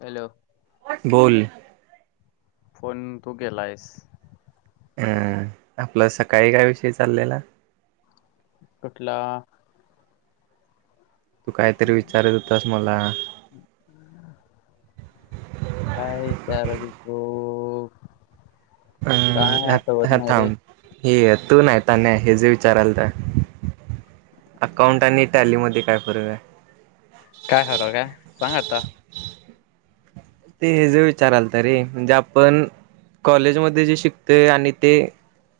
Hello. बोल. Phone तू केलायस. अम आपलं सकाळी काय विषयी चाललेला. कुठला. तू कायतरी विचारत होतास मला? काय विचारत होतो. अम काय आठवत हा नाही रे थांब हे तू नाही. नाही हे जे विचाराल तर. अकाउंट आणि टॅली मध्ये काय फरक आहे. काय खरं काय सांग आता. ते हे ज विचाराल तर रे म्हणजे आपण. कॉलेजमध्ये जे शिकतोय आणि ते.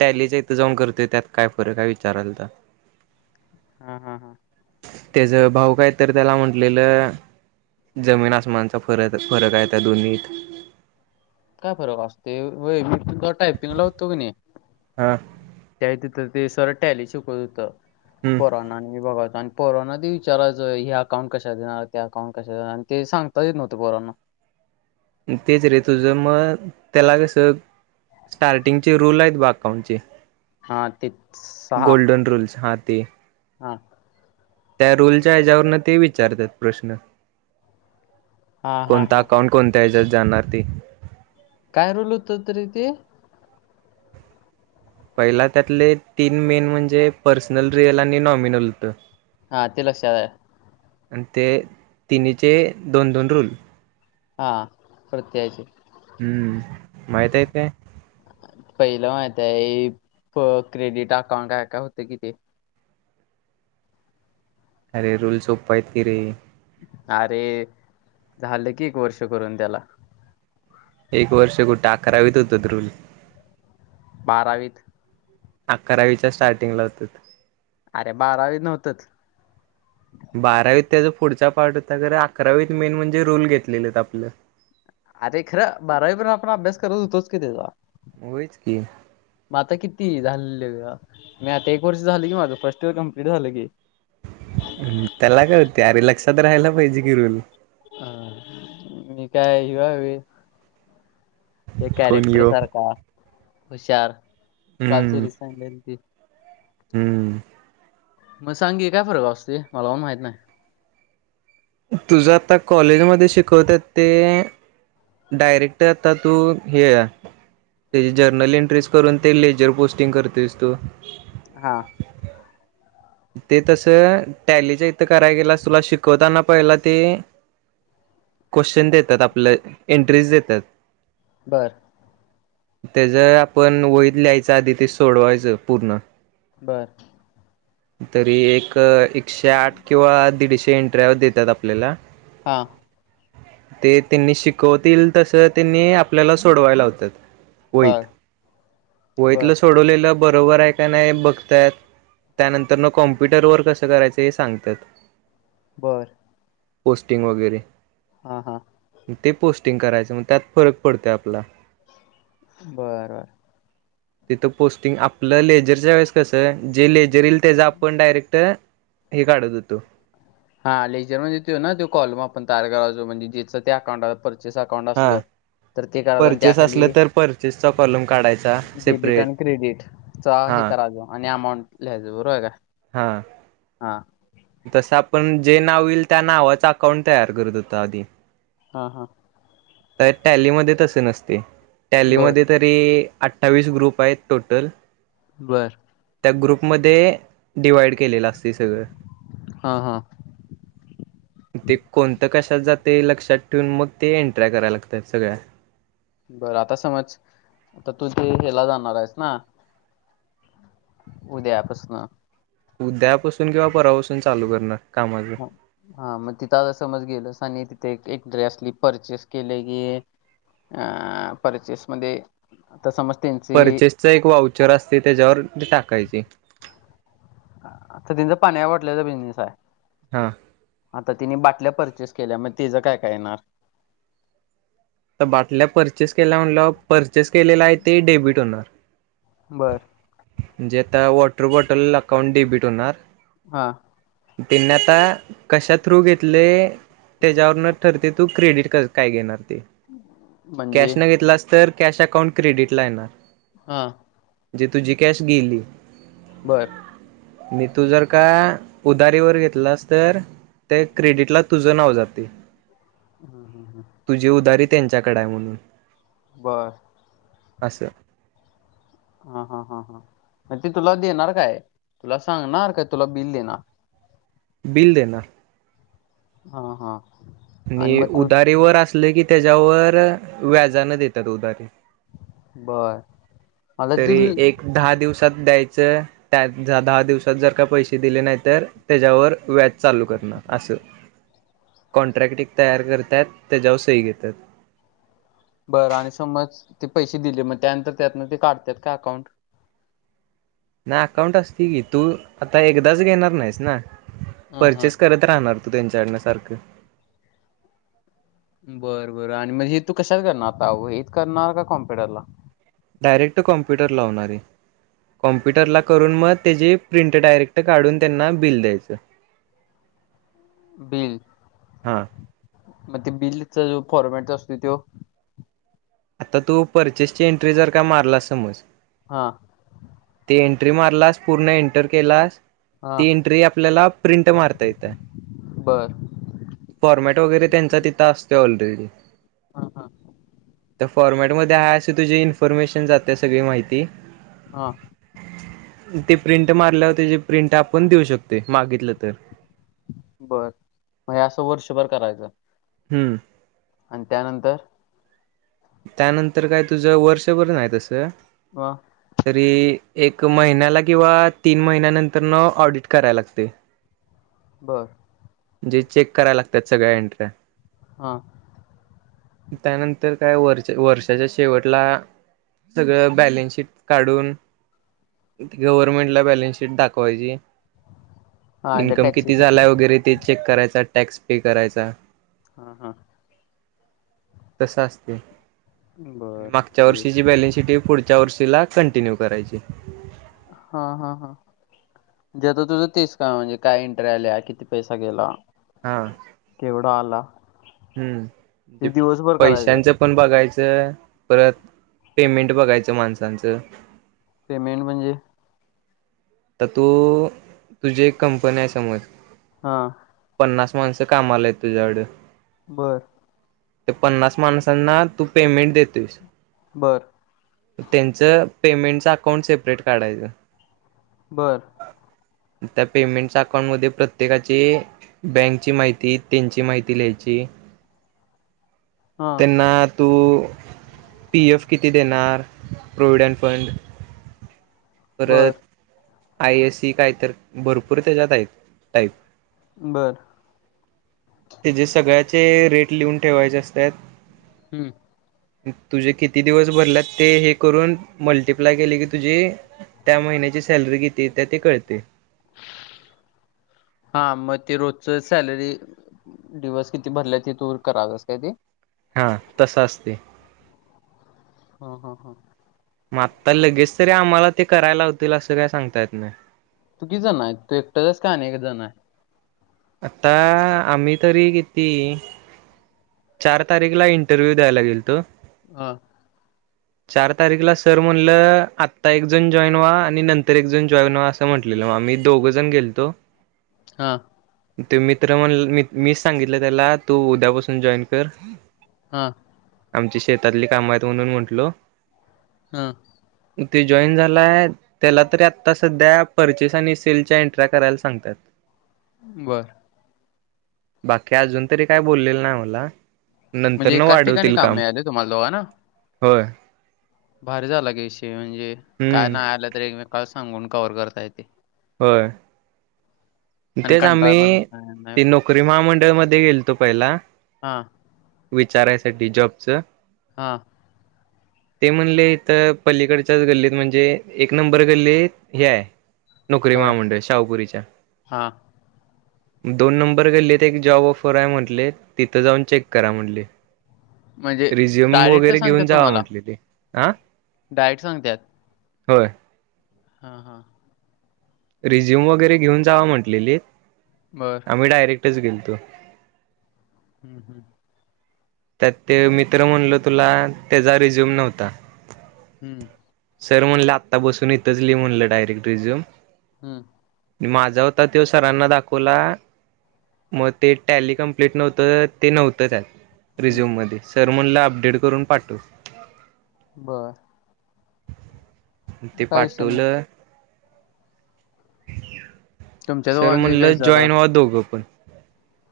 टॅलीच इथं जाऊन करतोय त्यात काय फरक हाय विचारालतो. हा हम. हम्. त्याच भाऊ काय तर त्याला म्हटलेलं. जमीन आसमानाचा फरक फरक आहे. त्या दोन्हीत काय फरक असतोय? व्हय मी तिथं टायपिंग ला होतो की नाही, हा त्या तिथं ते सर टॅली शिकवत होतं, हम्म पोरांनो आणि हे बघा पोरांना ते विचारायचं हे अकाउंट कशात येणार ते अकाउंट कशात येणार? आणि ते सांगताच येत नव्हतं पोरांना. तेच रे तुझं मग त्याला कसं स्टार्टिंगचे रूल आहेत बघ अकाउंटचे, हा ते सहा गोल्डन रूल्स हा ते हा त्या रूलच्या हेच्यावरनं ते विचारतात प्रश्नं. हा हा कोणता हा अकाउंट कोणत्या हेच्यात जाणार ते काय रुल होतंत र ते? पहिला त्यातले तीन मेन म्हणजे पर्सनल रिअल आणि नॉमिनल होतं. हा ति लक्षात हाय. आणि ते तिन्हीचे दोन दोन रुल. हा प्रत्येकाचे. हम्म, माहित हायत काय? पहिलं माहित आहे, प क्रेडिट अकाउंट काय काय होतं की ते. अरे रुल सोप्पं आहेत की रे. अरे, झालं की एक वर्ष करून त्याला. एक वर्ष कुठे? आकरावीत होतंत रुल. बारावीत. अकरावीच्या स्टार्टिंगला होतंत. अरे बारावीत नव्हतच. बारावीत त्याचा पुढचा पार्ट होता खरं अकरावीत मेन म्हणजे रूल घेतलेलेत आपलं. आरे खरं, बारावी परन आपण अभ्यास करत होतोच की तेचा होयच की म आता किती झालेल्ल? मी आता एक वर्ष झालं की माझं, फर्स्ट इयर कमप्लीट झालं की आता राहायला पाहिजे कि रूम हा मी काय ह्यो हाय व्हय? त्या कोण कॅरेक्टर यो सारखा, हुशार काल हम्म सिरीज सांगलेली ती हम्म. मग सांग की काय फरक असते? मला पण माहित नाही. तुझं आता कॉलेजमध्ये शिकवत्यात ते डायरेक्ट आता तू हे त्याची जर्नल एंट्रीज करून ते लेजर पोस्टिंग करतो यस तो हा. ते तसं टॅलीच्या इथं करायला गेलास तुला शिकवताना पहिल ते क्वेश्चन देतात आपलं, एंट्रीज देतात. बर. त्या ज आपण वईत लिहायचं, आधी ते सोडवायचं पूर्ण बर तरी एक एकशे आठ किंवा दीडशे इंटऱ्या देत्यात आपल्याला हा. ते त्यांनी शिकवतील, तस तेंनी आपल्याला सोडवाय लावत्यात. बर वईत. बर वईतलं सोडवलेलं बरोबर आहे का नाही बघत्यात. त्या नंतर न, कॉम्प्युटर वर कसं करायचं हे सांगत्यात? बरं. पोस्टिंग वगैरे. हा हा ते पोस्टिंग करायचं मग त्यात फरक पडतोय आपला. बर बर तिथं पोस्टिंग आपलं लेजरच्या वेळेस कसं आहे जे ले त्याचा आपण डायरेक्ट हे काढत होेतो हा लेजर म्हणजे तो ना तो कॉलम आपण तयार करायचो म्हणजे जेचं ते अकाउंट हाय पर चेस अकाउंट हा असलं तर ते करायचो अन त्या परचेस असलं खाली तर परचेसचा कॉलम काढायचा डेबिट सेपरेट अन क्रेडिट चा हे हा करायचो आणि अमाऊंट लिहायचो, बरोबर का? हा हा तसं आपण जे नाव येईल त्या नावाचं अकाउंट तयार करत होतो आधी. हा हा. त्यात टॅलीमध्ये तसं नसते बर टॅलीमध्ये तरी अठ्ठावीस ग्रुप आहेत टोटल. बर त्या ग्रुपमध्ये डिवाइड केलेलं असतंय सगळं. हा हा ते कोणतं कशा त जातंय लक्षात ठेवून मग ते एंट्र्या कराय लागतात सगळ्या. बरं आता समज आता तू तेे हेला जाणार आहेस ना? उद्यापासनं. उद्यापासून किंवा परवापासून चालू करणार. कामाचं. ह हा मग तिथं आता समज गेलंस आणि ते एक एन्ट्री असली परचेस केले की अ परचेस मध्ये आता समज त्यांची परचेसचं एक वाउचर असतंय त्याच्यावर ते टाकायची. हा आता त्यांचं पाणीच्या बाटल्याचा बिजनेस आहे. हा आता तिने बाटल्या परचेस केल्या मग तिचं काय काय येणार? तर बाटल्या परचेस केल्या म्हणल्याव, परचेस केलेला आहे ते डेबिट होणार. बर म्हणजे आता वॉटर बॉटल अकाउंट डेबिट होणार. हा त्यांनी आता कशा थ्रू घेतले त्याच्यावरनं ठरते तू क्रेडिट क काय घेणार? ते कॅश म्हणजे न घेतलास तर कॅश अकाउंट क्रेडिट ला येणार. हा जे तुझी कॅश गेली. बर मी तू जर का उदारीवर घेतलास तर त्या क्रेडिट ला तुझं नाव जातंय. हम्म हम्म हम्म त्यांच्याकडं आहे म्हणून. बर असं हा हा हा हा मग ते तुला देणार काय, तुला सांगणार काय तुला बिल देणार? बिल देणार. हा हा आणि मग तू उधारीवर असलं की त्याच्यावर व्याजानं देतात उधारी. बर मला ती तरी एक दहा दिवस सात द्यायचं, त्या दहा दिवसात जर का पैसे दिले नाही तर, त्याच्यावर व्याज चालू कर न असं कॉन्ट्रॅक्ट एक तयार करतात त्याच्यावर सही घेतात. बरं आणि समज ते पैसे दिले मग त्यानंतर त्यातनं ते काढतात का अकाउंट? नाही अकाउंट असतंय की, तू आता एकदाच घेणार नाहीस ना. हा हा परचेस करत राहणार तू त्यांच्याकडनं सारखं. बरं बरं, आणि मग हे तू कशात करणार आता वहीत करणार का कॉम्प्युटरला? Direct computer लावणारय. कॉम्प्युटरला करून मग त्याची प्रिंट डायरेक्ट काढून त्यांना बिल द्यायचं. [inaudible] बिल हा मग ते बिलचं फॉर्मेट जो असतोय तो आता तू परचेसची एंट्री जर का मारलास समज हा ते एंट्री मारलास पूर्ण एंन टर केलास, हा ती एंट्री आपल्याला प्रिंट मारता येत्या. बर फॉर्मॅट वगैरे त्यांचा तिथं असतोय ऑलरेडी हा हा. फॉर्मॅट मधे हाय आशी, तुझी इन्फॉर्मेशन जाते, सगळी माहिती हा. ते प्रिंट मारल्यावर त्याची प्रिंट आपण देऊ शकतोय, मागितलं तर बर, म आस हे वर्षभर करायचं. हुं. आणि त्यानंतर त्यानंतर काय तुझ वर्षभर नाही तसं? वा तरी एक महिन्याला किंवा तीन महिन्यानंतर न ऑडिट कराय लागतय. [inaudible] बरं. जे चेक कराय लागत्यात सगळ्या एनट्र्या हा. त्यानंतर? काय वर् वर्षाच्या शेवटला, सगळं बॅलन्स शीट काढून गव्हर्नमेंट ला बॅलन्स शीट दाखवायची. हा म्हणजे इन्कम किती टॅक्सेशन झालाय वगैरे ते चेक करायचा, टॅक्स पे करायचा. हा हा. तस असतय, बर मागच्या म्हणजे वर्षीची बॅलन्स शीट ही पुढच्या वर्षीला कंटिन्यू करायची. हा हा हा. म्हणजे आता तुझं तेच काम म्हणजे काय एन्ट्र्या आल्या, किती पैसा गेला? हा केवढा आला? हम्म, म्हणजे हे दिवसभर करायचं पैशांचं पण बघायचं च परत पेमेंट बघायचं माणसांचं. पेमेंट म्हणजे? तर तू, तुझी एक कंपनी आहे समज. हा. पन्नास माणसं कामाला हायत तुझ्याकडं. बर. त्या पन्नास माणसांना तू पेमेंट देतोयस. बर त्यांचं पेमेंटचं अकाउंट सेपरेट काढायचं. बर. त्या पेमेंटच्या अकाउंटमध्ये प्रत्येकाची बँकची माहिती, त्यांची माहिती लिह यची हा त्यांना तू पी एफ किती देणार? प्रोविडंट फंड परत बर आय एस सी काय तर, भरपूर त्याच्यात हायत टाईप. बर ते जे सगळ्याचे रेट लिहून ठेवायचे असत्यात. हम्म तुझे किती दिवस भरलेत ते हे करून मल्टिप्लाय केले की तुझे त्या महिन्याची सॅलरी किती येत्या ते कळते. हा मग ते रोजच सॅलरी दिवस किती भरल्यात ते तू करालास काय ते? हा, तस असते. हा, हा, हा. म आत्ता लगेच तरी, आम्हाला ते करायला लावतील, असं काय सांगता येत नाही? तू किती जन हायत? तू एकटाच आहेस का आणि एक जण आहे? आता आम्ही तरी किती? चार तारीखला, इंटरव्ह्यू द्यायला गेलतो. हा. चार तारीखला सर म्हणलं, आता एक जण जॉईन व्हा, आणि नंतर एक जण जॉईन व्हा अस स म्हटलेलं, म आम्ही दोघं जण गेलतो.. हा. त्यो मित्र म्हणल मी मी सांगितलं त्याला, तू उद्यापासून जॉईन कर. हा. आमची शेतातली काम हायीत म्हणून म्हटलो. ह ते जॉईन झालाय, त्याला तरी आता सध्या परचेस आणि सेलच्या एन्ट्र्या करायला सांगत्यात बर बाकी अजून तरी काय बोललेल नाही मला नंतर म्हणजे न एकाच ठिकाणी वाढवतील काम मिळाले तुम्हाला दोघांना होय भारी झाला विषय म्हणजे काय हम्म नाय आल तरी एकमे का सांगून कवर करता येतय होय आणि तेच कंटाळा पण येत आम्ही नाही नाही. ते नोकरी महामंडळ मध्ये गेलतो पहिला हा चारायसाठी जॉबचं हा ते म्हणले इथं पलीकडच्याच गल्लीत म्हणजे एक नंबर गल्लीत हे आय नोकरी काय महामंडळ शाहुपुरीच्या हा दोन नंबर गल्लीत तर एक जॉब ऑफर हाय म्हटले तित जाऊन चेक करा म्हटले म्हणजे रिझ्युम डायरेक्ट वगैरे सांगतात घेऊन जावा तुम्हाला म्हटले ते आ डायरेक्ट सांगतात होय हा, हा रिझ्युम वगैरे घेऊन जावा म्हटलेलीत बर आम्ही डायरेक च गेल तो ह, ह त्यात ते मित्र म्हणल तुला तेजा रिझ्युम नव्हता हम्म सर म्हणलं आत्ता बसून इतच लि म्हणलं डायरेक्ट रिझ्यूम हम्म माजा होता त्यो सरांना दाखवला मग ते टॅली कम्प्लीट नव्हतं ते नव्हतं त्यात हम्म रिझ्यूम मध्ये सर मनल अपडेट करून पाठव बर ते काय विषय नाही पाठवलं तुमच्या सर दोघांचा म्हटलं काही झाला जॉईन व्हा दोघं पण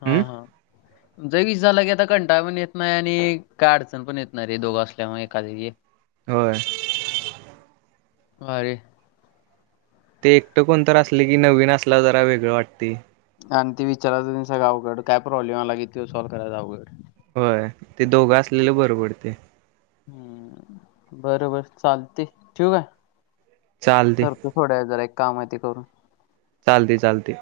हा, हम्म हा ज विस झाला की आता कंटाळ पण येत नाही आणि काय अडचण पण येतणारे दोघं असल्यामुळेग एखाद होय अरे ते एकटं कोणतर असले की नवीन असला जरा वेगळं वाटतय आणि ते विचाराचचा गावकड काय प्रॉब्लेम आला क त सॉल्व करायचा आवगड होय ते दोघं असलेल बरं पडतंय हम्म बरबर चालते ठिव काय चालते करतो थोड्या जरा एक काम हाय ते करून चालतय, चालतय